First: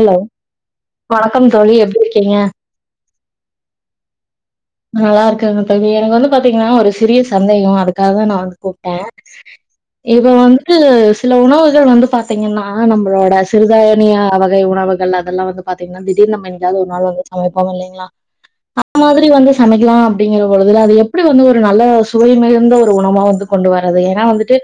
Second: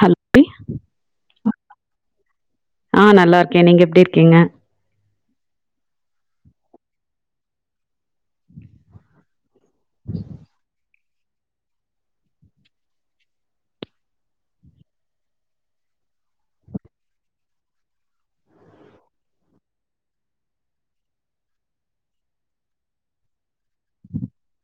Hello [unintelligible] வணக்கம் தோழி எப்டிருக்கீங்க ஆ நல்லாருக்கே நீங்க எப்டிருக்கீங்க நல்லாருக்கங்க தோழி எனக்கு வந்து பாத்தீங்கனா ஒரு சிறிய சந்தேக அதுக்காகதா நா வந்து கூப்ட்டே இப்ப வந்து சில உணவுகள் வந்து பாத்தீங்கன்னா நம்ளோட சிறுதானிய வ கை உணவுகள் அதெல்லா வந்து பாத்தீங்கன்னா திடீர் நம்ம என்னைக்காவது ஒரு நாள் வந்து சமைப்போ இல்லைங்ளா அந்த மாதிரி வந்து சமைக்கலா அப்டிங்கற பொழுது அது எப்டி வந்து ஒரு நல்ல சுவை மிகுந்த ஒரு உணவா வந்து கொண்டு வரது ஏனா வந்துட்டு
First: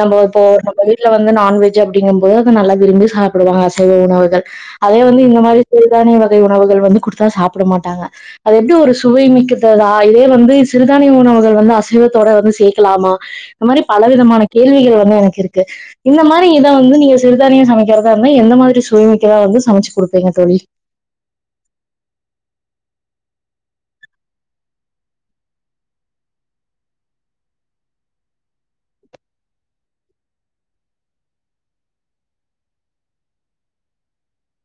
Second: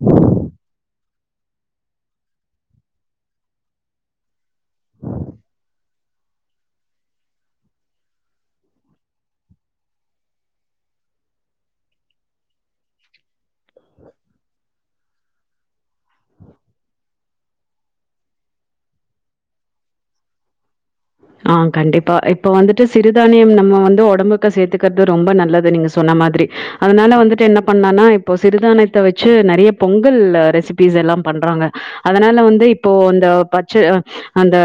நம்ம இப்போ நம்ம வீட்ல வந்து நான்வெஜ் அப்டிங்கம்போது அத நல்லா விரும்பி சாப்டுவாங்க அசைவ உணவு கள் அதே வந்து இந்த மாரி சிறுதானிய வகை உணவுகள் வந்து குடுத்தா சாப்ட மாட்டாங்க அது எப்டி ஒரு சுவை மிக்கததா இதே வந்து சிறுதானிய உணவுகள் வந்து அசைவத்தோட வந்து சேக்கலாமா இந்த மாரி பல விதமான கேள்விகள் வந்து எனக்கு இருக்கு இந்த மாரி இத வந்து நீங்க சிறுதானிய சமைக்றதாருந்த எந்த மாதிரி சுவைமிக்க க்கதா வந்து சமைச்சு குடுப்பீங்க தோழி ஆ கண்டிப்பா இப்ப வந்துட்டு சிறுதானியம் நம்ம வந்து ஒடம்புக்கு சேத்துக்கறது ரொம்ப நல்லது நீங்க சொன்ன மாதிரி அதனால வந்துட்டு என்ன பண்ணனா இப்போ சிறுதானயத்த வச்சு நறைய பொங்கல் ரெசிபிஸ் எல்லா பண்றாங்க அதனால வந்து இப்போ இந்த பச்ச அந்த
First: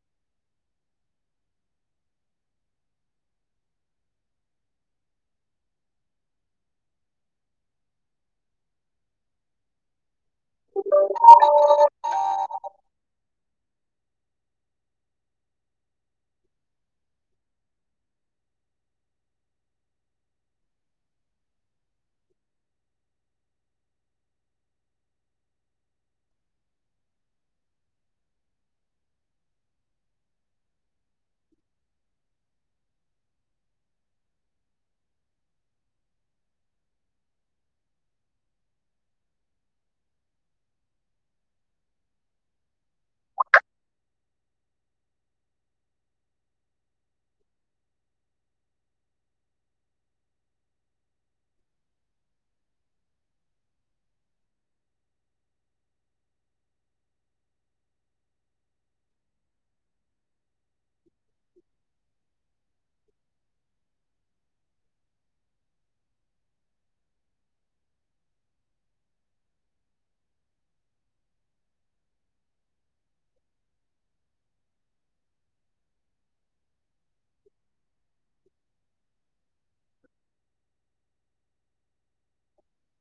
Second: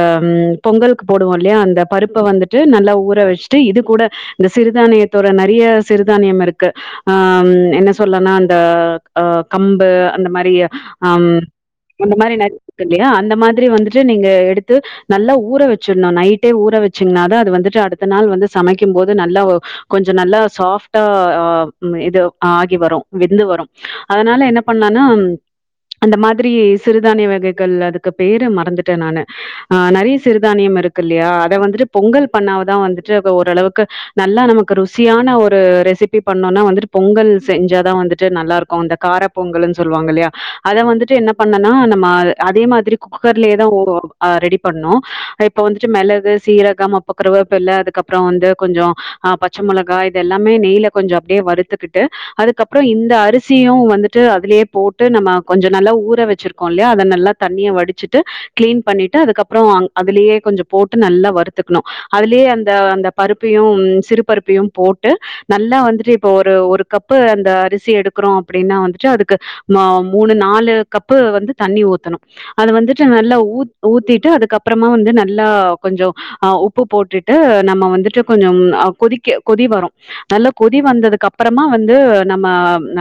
பொங்கல் போடுவோல்லயா அந்த பருப்ப வந்துட்டு நல்லா ஊற வச்சுட்டு இது கூட இந்த சிறுதானியத்தோட நறைய சிறுதானியம் இருக்கு ஆ என்ன சொல்லனா அந்த ஆ கம்பு அந்த மாரி ஆ ம் அந்த மாரி நெறைய இருக்கு இல்லையா அந்த மாரி வந்துட்டு நீங்க எடுத்து நல்லா ஊற வச் ச்சிணு நைட்டே ஊற வச்சங்னா தா அது வந்துட்டு அடுத்த நாள் வந்து சமைக்கும்போது நல்லா கொஞ்சோ நல்லா சாஃப்டா ஆ ம் இது ஆகி வரு வெந்து வரு அதனால என்ன பண்லானா அந்த மாதிரி சிறுதானிய வகைகள் அதுக்கு பேரு மறந்துட்டே நானு ஆ நறைய சிறு சிறுதானியம் இருக்குல்லயா அத வந்துட்டு பொங்கல் பண்ணாதா வந்துட்டு ஓரளவுக்கு நல்லா நமக்கு ருசியான ஒரு ரெசிபி பண்ணோனா வந்துட்டு பொங்கல் செஞ்சாதா வந்துட்டு நல்லாருக்கு இந்த கார பொங்கலுனு சொல்லுவாங்க இல்லயா அத வந்துட்டு என்ன பண்ணனா நம்ம அதே மாதிரி குக்கர்லே தா ஆ ரெடி பண்ணோ இப்போ வந்துட்டு மிளகு சீரகம் அப்ப கருவேப்பில அதுக்கப்ற வந்து கொஞ்ச ஆ பச்ச மொலகா இத எல்லாமே நெய்ல கொஞ்ச அப்டியே வறுத்துக்கிட்டு அதுக்கப்ற இந்த அரிசியு வந்துட்டு அதுலே போட்டு நம்ம கொஞ்சோ நல்லா ஊற வச்சிருக்கோ இல்லயா அத நல்லா தண்ணிய வடிச்சிட்டு கிளீன் பண்ணிட்டு அதுக்கப்ற அதுலே கொஞ்சோ போட்டு நல்லா வருறுத்துக்குணு அதுலே அந்த அந்த பருப்பயு சிறு பருப்பயு போட்டு நல்லா வந்துட்டு இப்போ ஒரு ஒரு கப்பு அந்த அரிசி எடுக்குறோ அப்டினா வந்துட்டு அதுக்கு ம மூணு நாலு கப்பு வந்து தண்ணி ஊத்துணு அது வந்துட்டு நல்லா ஊ ஊத்திட்டு அதுக்கப் பறமா வந்து நல்லா கொஞ்சோ ஹ உப்பு போட்டுட்டு நம்ம வந்துட்டு கொஞ்சம் கொதிக்க கொதி வரு நல்லா கொதி வந்ததுக்கப்றமா வந்து நம்ம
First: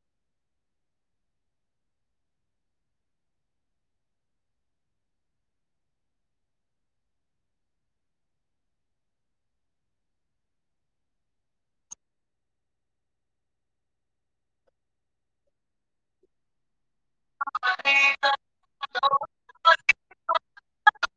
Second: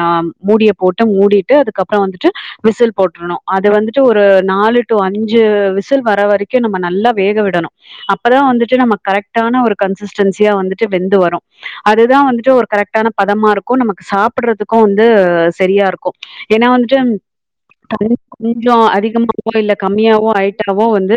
ஆ மூடிய போட்டு மூடிட்டு அதுக்கப்ற வந்துட்டு விசில் போட்ருணு அது வந்துட்டு ஒரு நாலு டு அஞ்சு விசில் வர வரைக் க்கு நம்ம நல்லா வேக விடணு அப்பதா வந்துட்டு நம்ம கரெக்டான ஒரு கண்சிஸ்டெண்சியா வந்துட்டு வெந்து வரு அதுதா வந்துட்டு ஒரு கரெக்டான பதமாருக்கு நமக்கு சாப்புட்றதுக்கு வந்து சரியாருக்கு ஏனா வ ட்டு [unintelligible] கொஞ்சோ அதிகமாவோ இல்ல கம்மியாவோ ஆயிட்டாவோ வந்து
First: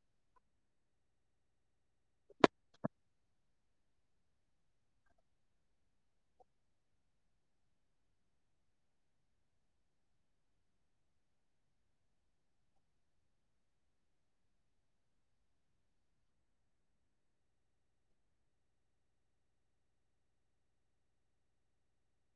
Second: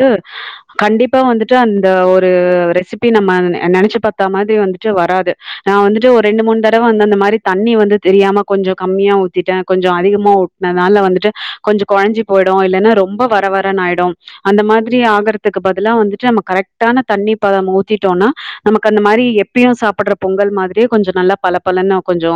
கண்டிப்பா வந்துட்டு அந்த ஒரு ரெசிபி நம்ம நெ நெனச்சு பாத்த மாதிரி வந்துட்டு வராது நா வந்துட்டு ஒரு ரெண்டு மூணு தரவ வந்து அந் தந்த மாரி தண்ணி வந்து தெரியாம கொஞ்சோ கம்மியா ஊத்திட்ட கொஞ்ச அதிகமா ஊத்ன தால வந்துட்டு கொஞ்ச கொழஞ்சி போயிடு இல்லனா ரொம்ப வரவரனாயிடு அந்த மா திரி ஆகுறதுக்கு பதிலா வந்துட்டு நம கரெக்டான தண்ணி பத ஊத்திட்டோனா நமக்கு அந்த மாரி எப்பியு சாப்பட்ற பொங்கல் மாதிரியே கொஞ்ச நல்லா பல பலன் கொஞ்சோ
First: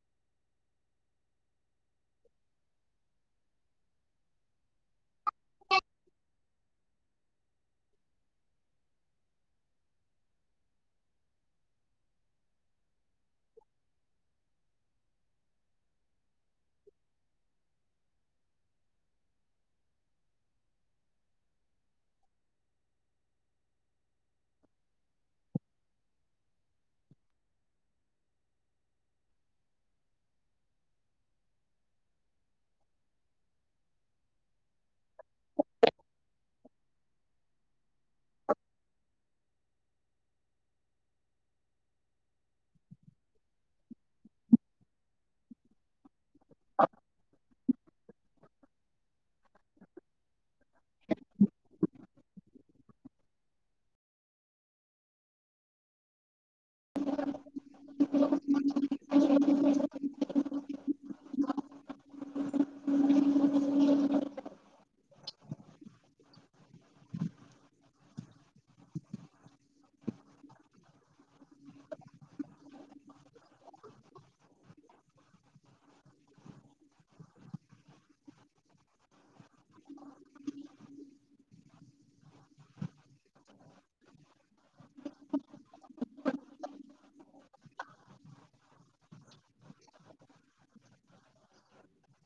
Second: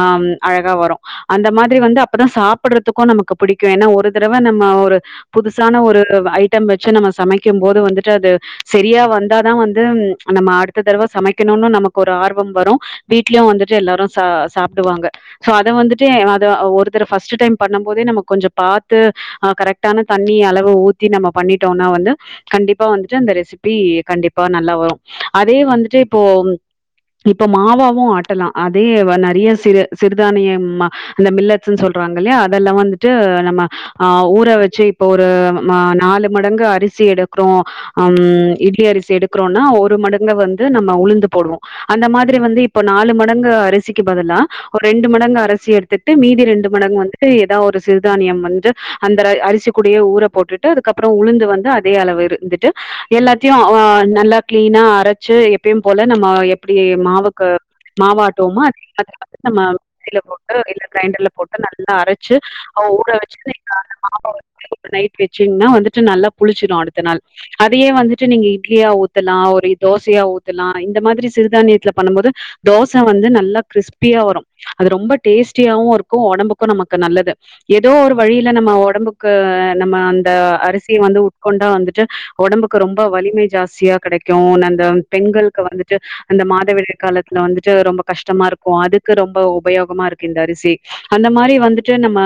ஆ அழகா வரு அந்த மாதிரி வந்து அப்பதா சாப்புட்றதுக்கும் நமக்கு பிடிக்கும் ஏனா ஒரு தரவ நம்ம ஒரு புதுசான ஒரு ஐட்டம் வ ச்சு சமைக்கும் போது வந்துட்டு அது சரியா வந்தாதான் வந்து நம்ம அடுத்த தடவை சமைக்கணும்னு நமக்கு ஒரு ஆர்வம் வரும் வீட்லயும் வந்துட்டு எல்லாரும் ச சாப்பிடுவாங்க சோ அதை வந்துட்டு அத ஒரு தடவைஸ்ட் டைம் பண்ணும் போதே நம்ம கொஞ்சம் பார்த்து ஹ் கரெக்டான தண்ணி அளவு ஊத்தி நம்ம பண்ணி டோனா வந்து கண்டிப்பா வந்துட்டு அந்த ரெசிபி கண்டிப்பா நல்லா வரும் அதே வந்துட்டு இப்போ இப்ப மாவாவும் ஆட்டலாம் அதே நிறைய சு சிறுதானியம் மில்லட் சொல்றாங்கல்ல அதெல்லாம் வந்துட்டு நம்ம ஊற வச்சு இப்ப ஒரு நு மடங்கு அரிசி எடுக்கிறோ ஹம் இட்லி அரிசி எடுக்கறோம்னா ஒரு மடங்கு வந்து நம்ம உளுந்து போடுவோம் அந்த மாதிரி வந்து இப்ப நாலு மடங்கு அரிசிக்கு பதிலா ஒரு ரெண்டு மடங்கு அரிசி எடுத்து டூ மீதி ரெண்டு மடங்கு வந்து ஏதாவது ஒரு சிறுதானியம் வந்து அந்த அரிசிக்குடடியே ஊரை போட்டுட்டு அதுக்கப்புற அப்பறோ உளுந்து வந்து அதே அளவு இருந்துட்டு எல்லாத்தையும் நல்லா கிளீனா அரைச்சு எப்பயும் போல நம்ம அப்டி மாவுக்கு மாவாட்டவோமா [unintelligible] கிரைண்டர்ல போட்டு நல்லா அரைச்சு அவ ஊட வச்சு மாவ வந்து நைட் வச்சிங்கன்னா வந்துட்டு ட்டு நல்லா புளிச்சிடும் அடுத்த நாள் அதையே வந்துட்டு நீங்க இட்லியா ஊத்தலாம் ஒரு தோசையா ஊத்தலாம் இந்த மாதிரி சிறுதானியத்துல பண்ணும் போது தோச வந்து நல்லா கிறிஸ்பியா வரும் அது ரொம்ப டேஸ்ட்டியும் இருக்கும் ஒடம்புக்கும் நமக்கு நல்லது ஏதோ ஒரு வழியில நம்ம ஒடம்புக்கு நம்ம அந்த அரி யை வந்து உட்கொண்டா வந்துட்டு உடம்புக்கு ரொம்ப வலிமை ஜாஸ்தியா கிடைக்கும் அந்த பெண்களுக்கு வந்துட்டு அந்த மாதவிடை காலத்துல வந்துட்டு ரொம்ப கஷ்டமா இருக்கும் அதுக்கு ரொம்ப உபயோகமா இருக்கும் இந்த அரிசி அந்த மாதிரி வந்துட்டு நம்ம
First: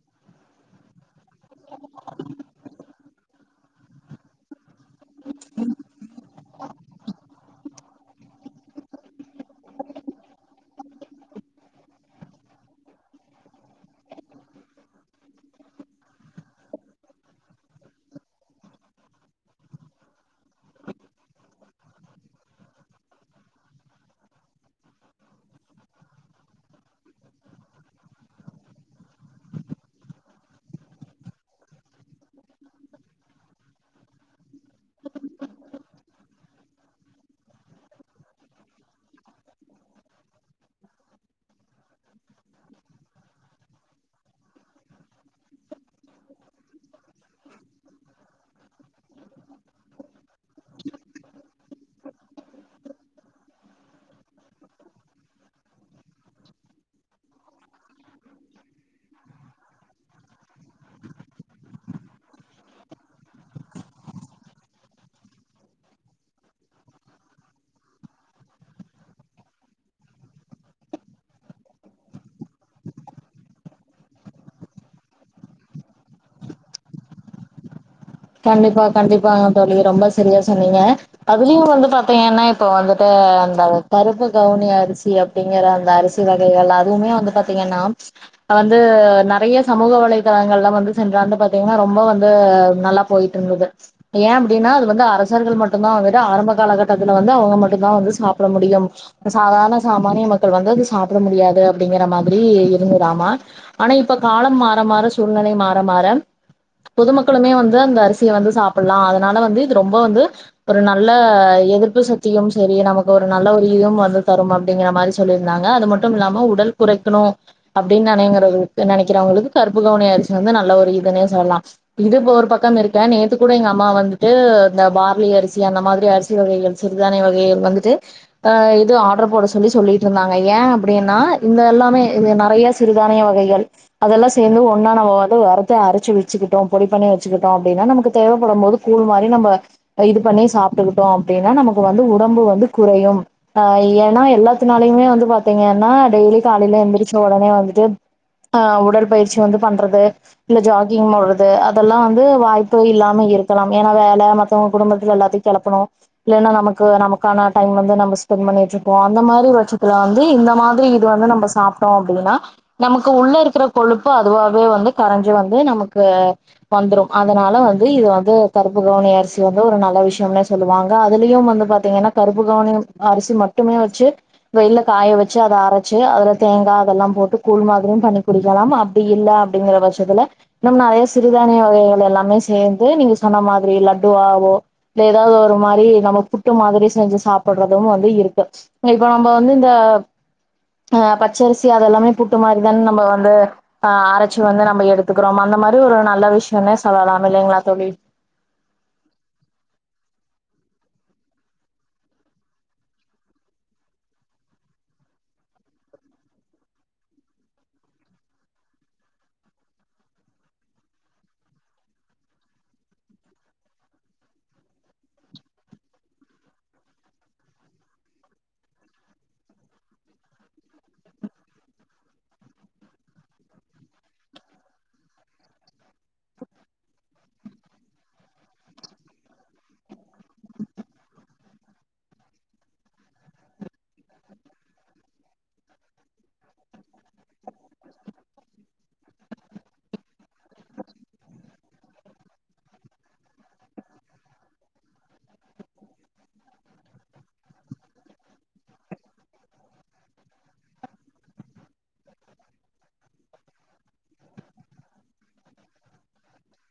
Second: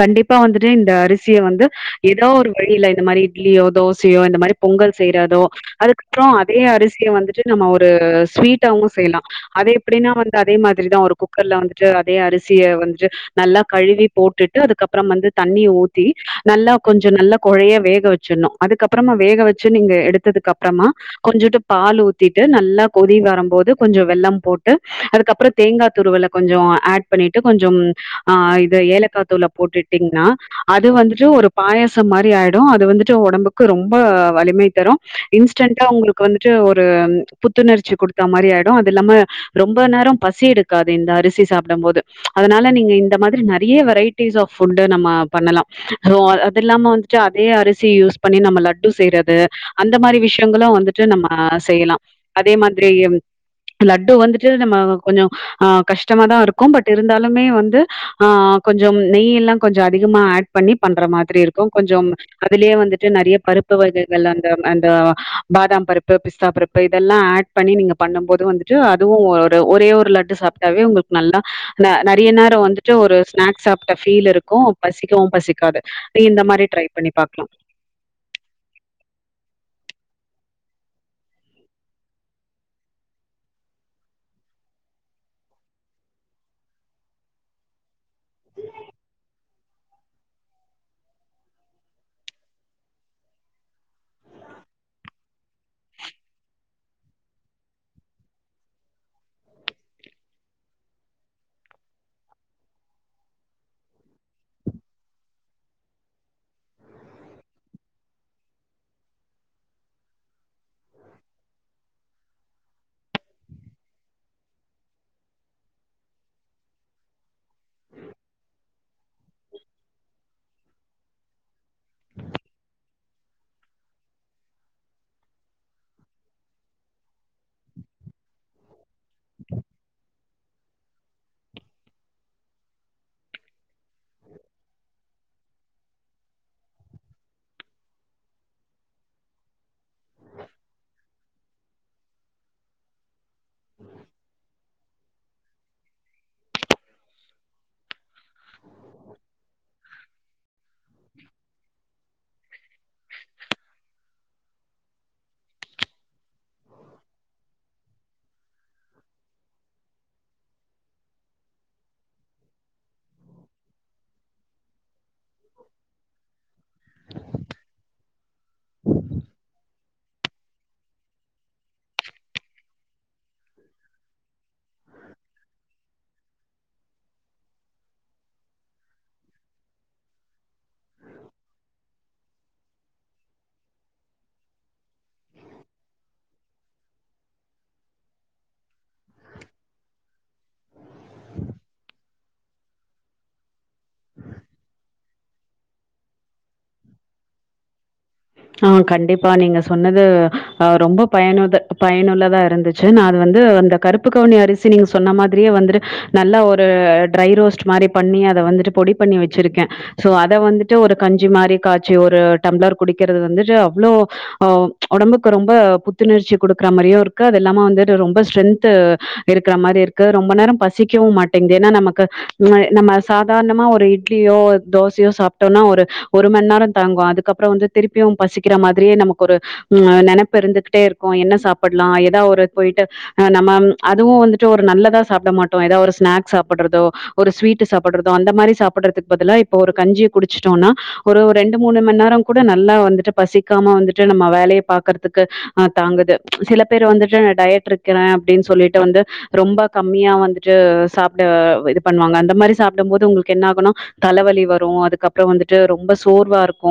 கண்டிப்பா வந்துட்டு இந்த அரிசி சிய வந்து ஏதோ ஒரு இந்த மாரி இட்லியோ தோசையோ இந்த மாரி பொங்கல் செய்யறதோ அதுக்கப்பறோ அதே அரிசிய வந்துட்டு நம்ம ஒரு ஸ்வீட்டாவும் செய்யலாம் அதே எப்படின்னா வந்து அதே மாரிதான் ஒரு குக்கர்ல வந்துட்டு அதே அரிசிய வந்துட்டு நல்லா கழுவி போட்டுட்டு அதுக்கப்புறம் வந்து தண்ணி ஊத்தி நல்லா கொஞ்சம் நல்லா குழைய வேக வச்சிடணும் அதுக்கப்புறமா வேக வச்சு நீங்க எடுத்ததுக்கு அப்புறமா கொஞ்சட்டு பால் ஊத்திட்டு நல்லா கொதி வரும் போது கொஞ்சம் வெள்ளம் போட்டு அதுக்கப்புறம் தேங்காய் துருவல கொஞ்சம் ஆட் பண்ணிட்டு கொஞ்சம் ஹ இது ஏலக்காய்த்தூளை போட்டுட்டீங்கன்னா அது வந்துட்டு ஒரு பாயசம் மாரி ஆயிடும் அது வந்துட்டு உடம்புக்கு ரொம்ப வலிமை தரும் இன்ஸ்டண்டடா உங்களுக்கு வந்து ஒரு புத்துணர்ச்சி குடுத்த மாதிரி ஆயிடும் அது இல்லாம ரொம்ப நேரம் பசி எடுக்காது இந்த அரிசி சாப்பிடும் போது அதனால நீங்க இந்த மாதிரி நிறைய வெரைட்டிஸ் ஆஃப் ஃபுட் நம்ம பண்ணலாம் ர அது இல்லாம வந் அதே அரிசி யூஸ் பண்ணி நம்ம லட்டு செய்யறது அந்த மாதிரி விஷயங்களும் வந்துட்டு நம்ம செய்யலாம் அதே மாதிரி லட்டு வந்துட்டு நம்ம கொஞ்சம் ஆஹ் கஷ்டமாதான் இருக்கும் பட் இருந்தாலுமே வந்து ஆஹ் கொஞ்சோ நெய எல்லாம் கொஞ்சோ அதிகமா ஆட் பண்ணி பண்ற மாதிரி இருக்கும். கொஞ்சம் அதுலயே வந்துட்டு நிறைய பருப்பு வகைகள் அந்த அந்த பாதாம் பருப்பு பிஸ்தா பருப்பு இதெல்லாம் ஆட் பண்ணி நீங்க பண்ணும்போது வந்துட்டு அதுவும் ஒரே ஒரு லட்டு சாப்பிட்டாவே உங்களுக்கு நல்லா நிறைய நேரம் வந்துட்டு ஒரு ஸ்நாக்ஸ் சாப்பிட்ட ஃபீல் இருக்கும் பசிக்கவும் பசிக்காது நீ இந்த மாதிரி ட்ரை பண்ணி பாக்கலாம். கண்டிப்பா கண்டிப்பா தோழி ரொம்ப செரியா சொன்னீங்க அதுலயும் வந்து பாத்தீங்கன்னா இப்ப வந்துட்டு அந்த கருப்பு கவுனி அரிசி அப்படிங்கற அந்த அரிசி வகைகள் அதுவுமே வந்து பாத்தீங்கன்னா வந்து நெறைய சமூக வலைதளங்கள் வந்து சென்ற ஆண்டு பாத்தீங்கன்னா ரொம்ப வந்து நலம் போயிட்டு இருந்தது ஏன் அப்படின்னா அது வந்து அரசர்கள் மட்டும்தா ஆரம்ப காலகட்டத்துல வந்து அவங்க மட்டும்தான் வந்து சாப்பிட முடியும் சாதாரண சாமானிய மக்கள் வந்து சாப்பிட முடியாது அப்படிங்கற மாதிரி இருந்துதாமா ஆனா இப்ப காலம் மாற மாற சூழ்நிலை மாற மாற பொதுமக்களுமே வந்து வந்து அந்த பேறந்த அரிசியை வந்து சாப்பிடலாம் அதனால வந்து இது ரொம்ப வந்து ஒரு நல்ல எதிர்ப்பு சக்தி ய சரி நமக்கு ஒரு நல்ல ஒரு இதுவும் வந்து தரும் அப்படிங்கிற மாதிரி சொல்லியிருந்தாங்க அது மட்டும் இல்லாம உடல் குறைக்கணும் அப்படின்னு நினைறவளுக்கு நினைக்கிறவங்களுக்கு கருப்புு கவணி அரிசி வந்து நல்ல ஒரு இதுனே சொல்லலாம் இது ஒரு நேத்து கூட எங்க அம்மா வந்துட்டு இந்த பார்லி அரிசி அந்த மாதிரி அரிசி வகைகள் சிறுதானிய வகைகள் வந்துட்டுஹ இது ஆர்டர் போட சொல்லி சொல்லிட்டு இருந்தாங்க ஏன் அப்படின்னா இங்க எல்லாமே நெறைய சிறுதானிய வகைகள் அதெல்லாம் சேர்ந்து ஒன்னான நான் அத அரைச்சு வச்சுக்கிட்டோம் பொடி பண்ணி வ அப்படின்னா நமக்கு தேவைப்படும் போது கூழு மாதிரி நமக்கு இது பண்ணி சாப்பிட்டு விட்டோம் அப்படின்னா நமக்கு வந்து உடம்பு குறையும் ஏன்னா எல்லாத்தையும் நாளையும் பாத்தீங்கன்னா டெய்லி காலைல எழுந்திருச்சுட்ட உடனே உடற்பயிற்சி பண்றது இல்ல ஜாக்கிங் போறது அதெல்லாம் இதே வாய்ப்பு இல்லாம இருக்கலாம் ஏன்னா வேல மட்டும் குடும்பத்துல எல்லாத்தையும் கிளப்பணும் ஏன்னா நமக்கு நமக்கான டைம் வந்து நம்ம பிரிண்ட் பண்ணிட்டு இருப்போம் பண்ணிட்டு இருப்போம் அந்த மாதிரி வெச்சிக்கலாம் வ இந்த மாதிரி இது வந்து நம்ம சாப்பிட்டோம் அப்படின்னா நமக்கு உள்ள இருக்கிற கொழுப்பு அதுவாவவே வந்து கரைஞ்சி வந்து நமக்கு வந்துடும் அதனால வந்து இது வந்து கருப்பு கவுனி அரிசி வந்து ஒரு நல்ல விஷயம்னே சொல்லுவாங்க அதுலயும் வந்து பாத்தீங்கன்னா கருப்பு கவனி அரிசி மட்டுமே வெச்சி வெயில காய வச்சு அதை அரைச்சு அதுல தேங்காய் அதெல்லாம் போட்டு கூழ் மாதிரியும் பண்ணி குடிக்கலாம் அப்படி இல்லை அப்படிங்கிற பட்சத்துல நம்ம நிறைய சிறுதானிய வக எல்லாம சேர்ந்து நீங்க சொன்ன மாதிரி லட்டுவாவோ ஏதாவது ஒரு மாதிரி நம்ம புட்டு மாதிரி செஞ்சு சாப்படுறதும் வந்து இருக்கு இப்ப நம்ம வந்து இந்த ஹ பச்சரிசி அதெல்லாமே புட்டு மாதிரி தான நம்ம வந்துஹ் அரைி வந்து நம்ம எடுத்துக்கிறோம் அந்த மாதிரி ஒரு நல்ல விஷயம் அலாரம் இல்லைங்களா தோழி ஆஹ கண்டிப்பா நீங்க சொன்னது அஹ ரொம்ப பயனுத பயனுள்ளதா இருந்துச்சு நான் அது வந்து அந்த கருப்பு கவுனி அரிசி நீங்க சொன்ன மாதிரியே வந்து நல்லா ஒரு ட்ரை ரோஸ்ட் மாதிரி பண்ணி அத வந்துட்டு பொடி பண்ணி வச்சிருக்கேன் சோ அத வந்துட்டு ஒரு கஞ்சி மாதிரி காய்ச்ச ஒரு டம்ளர் குடிக்கிறது வந்துட்டு அவ்வளோ அஹ் ஒடம்புக்கு ரொம்ப புத்துணர்ச்சி குடுக்குற மாதிரியும் இருக்கு அது இல்லாம வந்துட்டு ரொம்ப ஸ்ட்ரென்து இருக்கிற மாதிரி இருக்கு ரொம்ப நேரம் பசிக்கவும் மாட்டேங்கு நமக்கு நம்ம சாதாரணமா ஒரு இட்லியோ தோசையோ சாப்பிட்டோனா ஒரு மணி நேரம் தாங்கோம் அதுக்கப்புறம் வந்து திருப்பியும் பசிக்கிற மாதிரியே நமக்கு ஒரு நெப்பு இருந்துகிட்டே இருக்கும் என்ன சாப்பிடலாம் ஏதாவது ஒரு போயிட்டு நம்ம அதுவும் வந்துட்டு ஒரு நல்லதா சாப்பிட மாட்டோம் ஏதாவ ஒரு ஸ்நாக்ஸ் சாப்படுறதோ ஒரு ஸ்வீட சாப்பிடுறதோ அந்த மாதிரி சாப்பிடறதுக்கு பதிலா இப்ப ஒரு கஞ்சியை குடிச்சிட்டோம்னா ஒரு ரெண்டு மூணு மண் நேரம் கூட நல்லா வந்துட்டு பசிக்காம வந்துட்டு நம்ம வேலைய பாக்கறதுக்கு ஆ தாங்குது சில பேர் வந்துட்டு நா டயட் இருக்கிற அப்டின்னு சொல்லிட்டு வந்து ரொம்ப கம்மியா வந்துட்டு சாப்ட இது பண்ணுவாங்க அந்த மாரி சாப்டும் போது உங்களுக்கு என்ன ஆகுன்னா தலைவலி வரு அதுக்கப்பறோ வந்துட்டு ரொம்ப சோர்வா இருக்கு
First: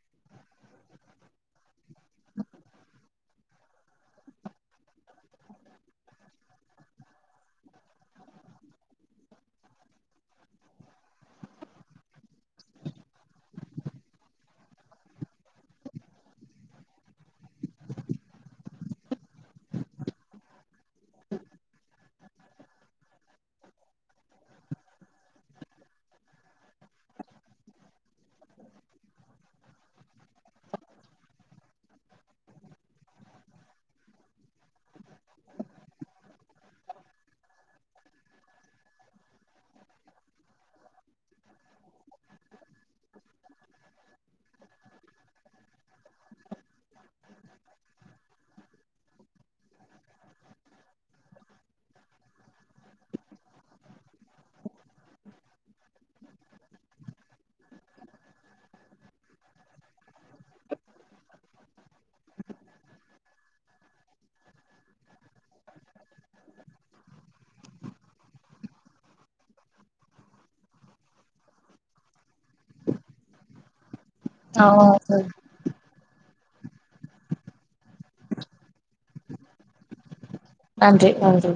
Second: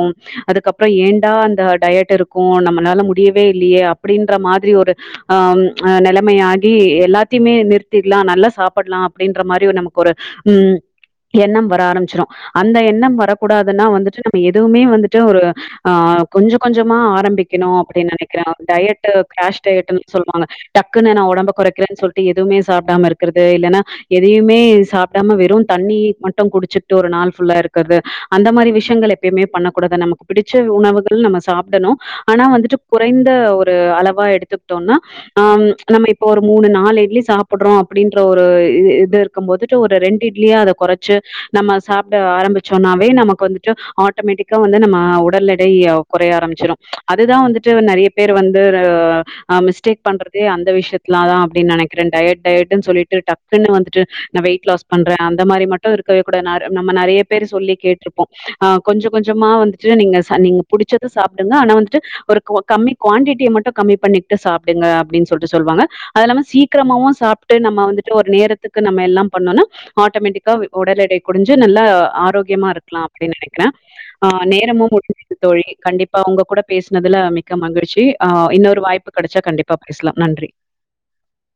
அதுக்கப்றோ ஏண்டா அந்த டயட் இருக்கோ நம்மனால முடியவே இல்லயே அப்டின்ற மாதிரி ஒரு அ நெலமையாகி எல்லாத்தையுமே நிறுத்திட்லா நல்லா சாப்பட்லா அப்டின்ற மாரி ஒரு நமக்கு ஒரு ம் எண்ணம் வர ஆரம்பிச்சிடும் அந்த எண்ணம் வரக்கூடாதுனா வந்துட்டு நம்ம எதுவுமே வந்து ட்டு ஒரு ஆ கொஞ்ச கொஞ்சமா ஆரம்பிக்கிணு அப்டின்னு நெனைக்கிற டயட்டு கிளாஸ் டயட்டு சொல்லுவாங்க டக்குன்னு நா ஒடம்ப கொறைக்கிறன்னு சொல்லிட்டு எதுமே சாப்டாம இருக்கறது இல்லன்னா எதையுமே சாப்டாம வெறு தண்ணி மட்டு குடிச்சுட்டு ஒரு நாள் ஃபுல்லா இருக்கறது அந்த மாரி விஷயங்கள் எப்பயுமே பண்ண கூடாது நமக்கு பிடிச்ச உணவுகள் நம்ம சாப்டணு ஆனா வந்துட்டு குறைந்த ஒரு அளவா எடுத்துக்கிட்டோனா ஆ நம்ம இப்ப ஒரு மூணு நாலு இட்லி சாப்புட்றோ அப்டின்ற ஒரு இது இருக்கும் போது ஒரு ரெண்டு இட்லியா அத கொறச்சு நம்ம சாப்பிட ஆரம்பிச்சோனாவே நமக்கு வந்துட்டு ஆட்டோமேட்டிக் அதுக்கா வந்து நம்ம உடல் எடை கொறைய ஆரம்பிச்சிரு அதுதா வந்துட்டு நறைய பேர் வந்து அ மிஸ்டேக் பண்றதே அந்த விஷயத்துலதா அப்டின்னு நெனைக்கிறே டயட் டயட்டு சொல்லிட்டு டக்குன்னு வந்துட்டு நா வெயிட் லாஸ் பண்றே அந்த மாரி மட்டு இருக்கவே கூடாது நா நம்ம நறைய பேர் சொல்லி கேட்ருப்போ ஆ கொஞ்சோ கொஞ்சமா வந்துட்டு நீங்க நீங்க புடிச்சது சாப்பிடுங்க ஆனா வந்துட்டு ஒரு கம்மி குவாண்டிட்டியை மட்டும் கம்மி பண்ணிட்டு சாப்பிடுங்க அப்படின்னு சொல்லிட்டு சொல்லுவாங்க அது இல்லாமல் சீக்கிரமாவும் சாப்பிட்டு நம்ம வந்துட்டு ஒரு நேரத்துக்கு நம்ம எல்லாம் பண்ணோனா ஆட்டோமேட்டிக்கா உடல் எடை குறைஞ்சு நல்லா ஆரோக்கியமா இருக்கலாம் அப்படின்னு நினைக்கிறேன் ஆ நேரமும் முடிஞ்சது தோழி கண்டிப்பா இப்ப உங்க கூட பேசினதுல மிக்க மகிழ்ச்சி ஆ இன்னொரு வாய்ப்பு கிடைச்சா கண்டிப்பா பேசலாம் நன்றி நன்றி நன்றி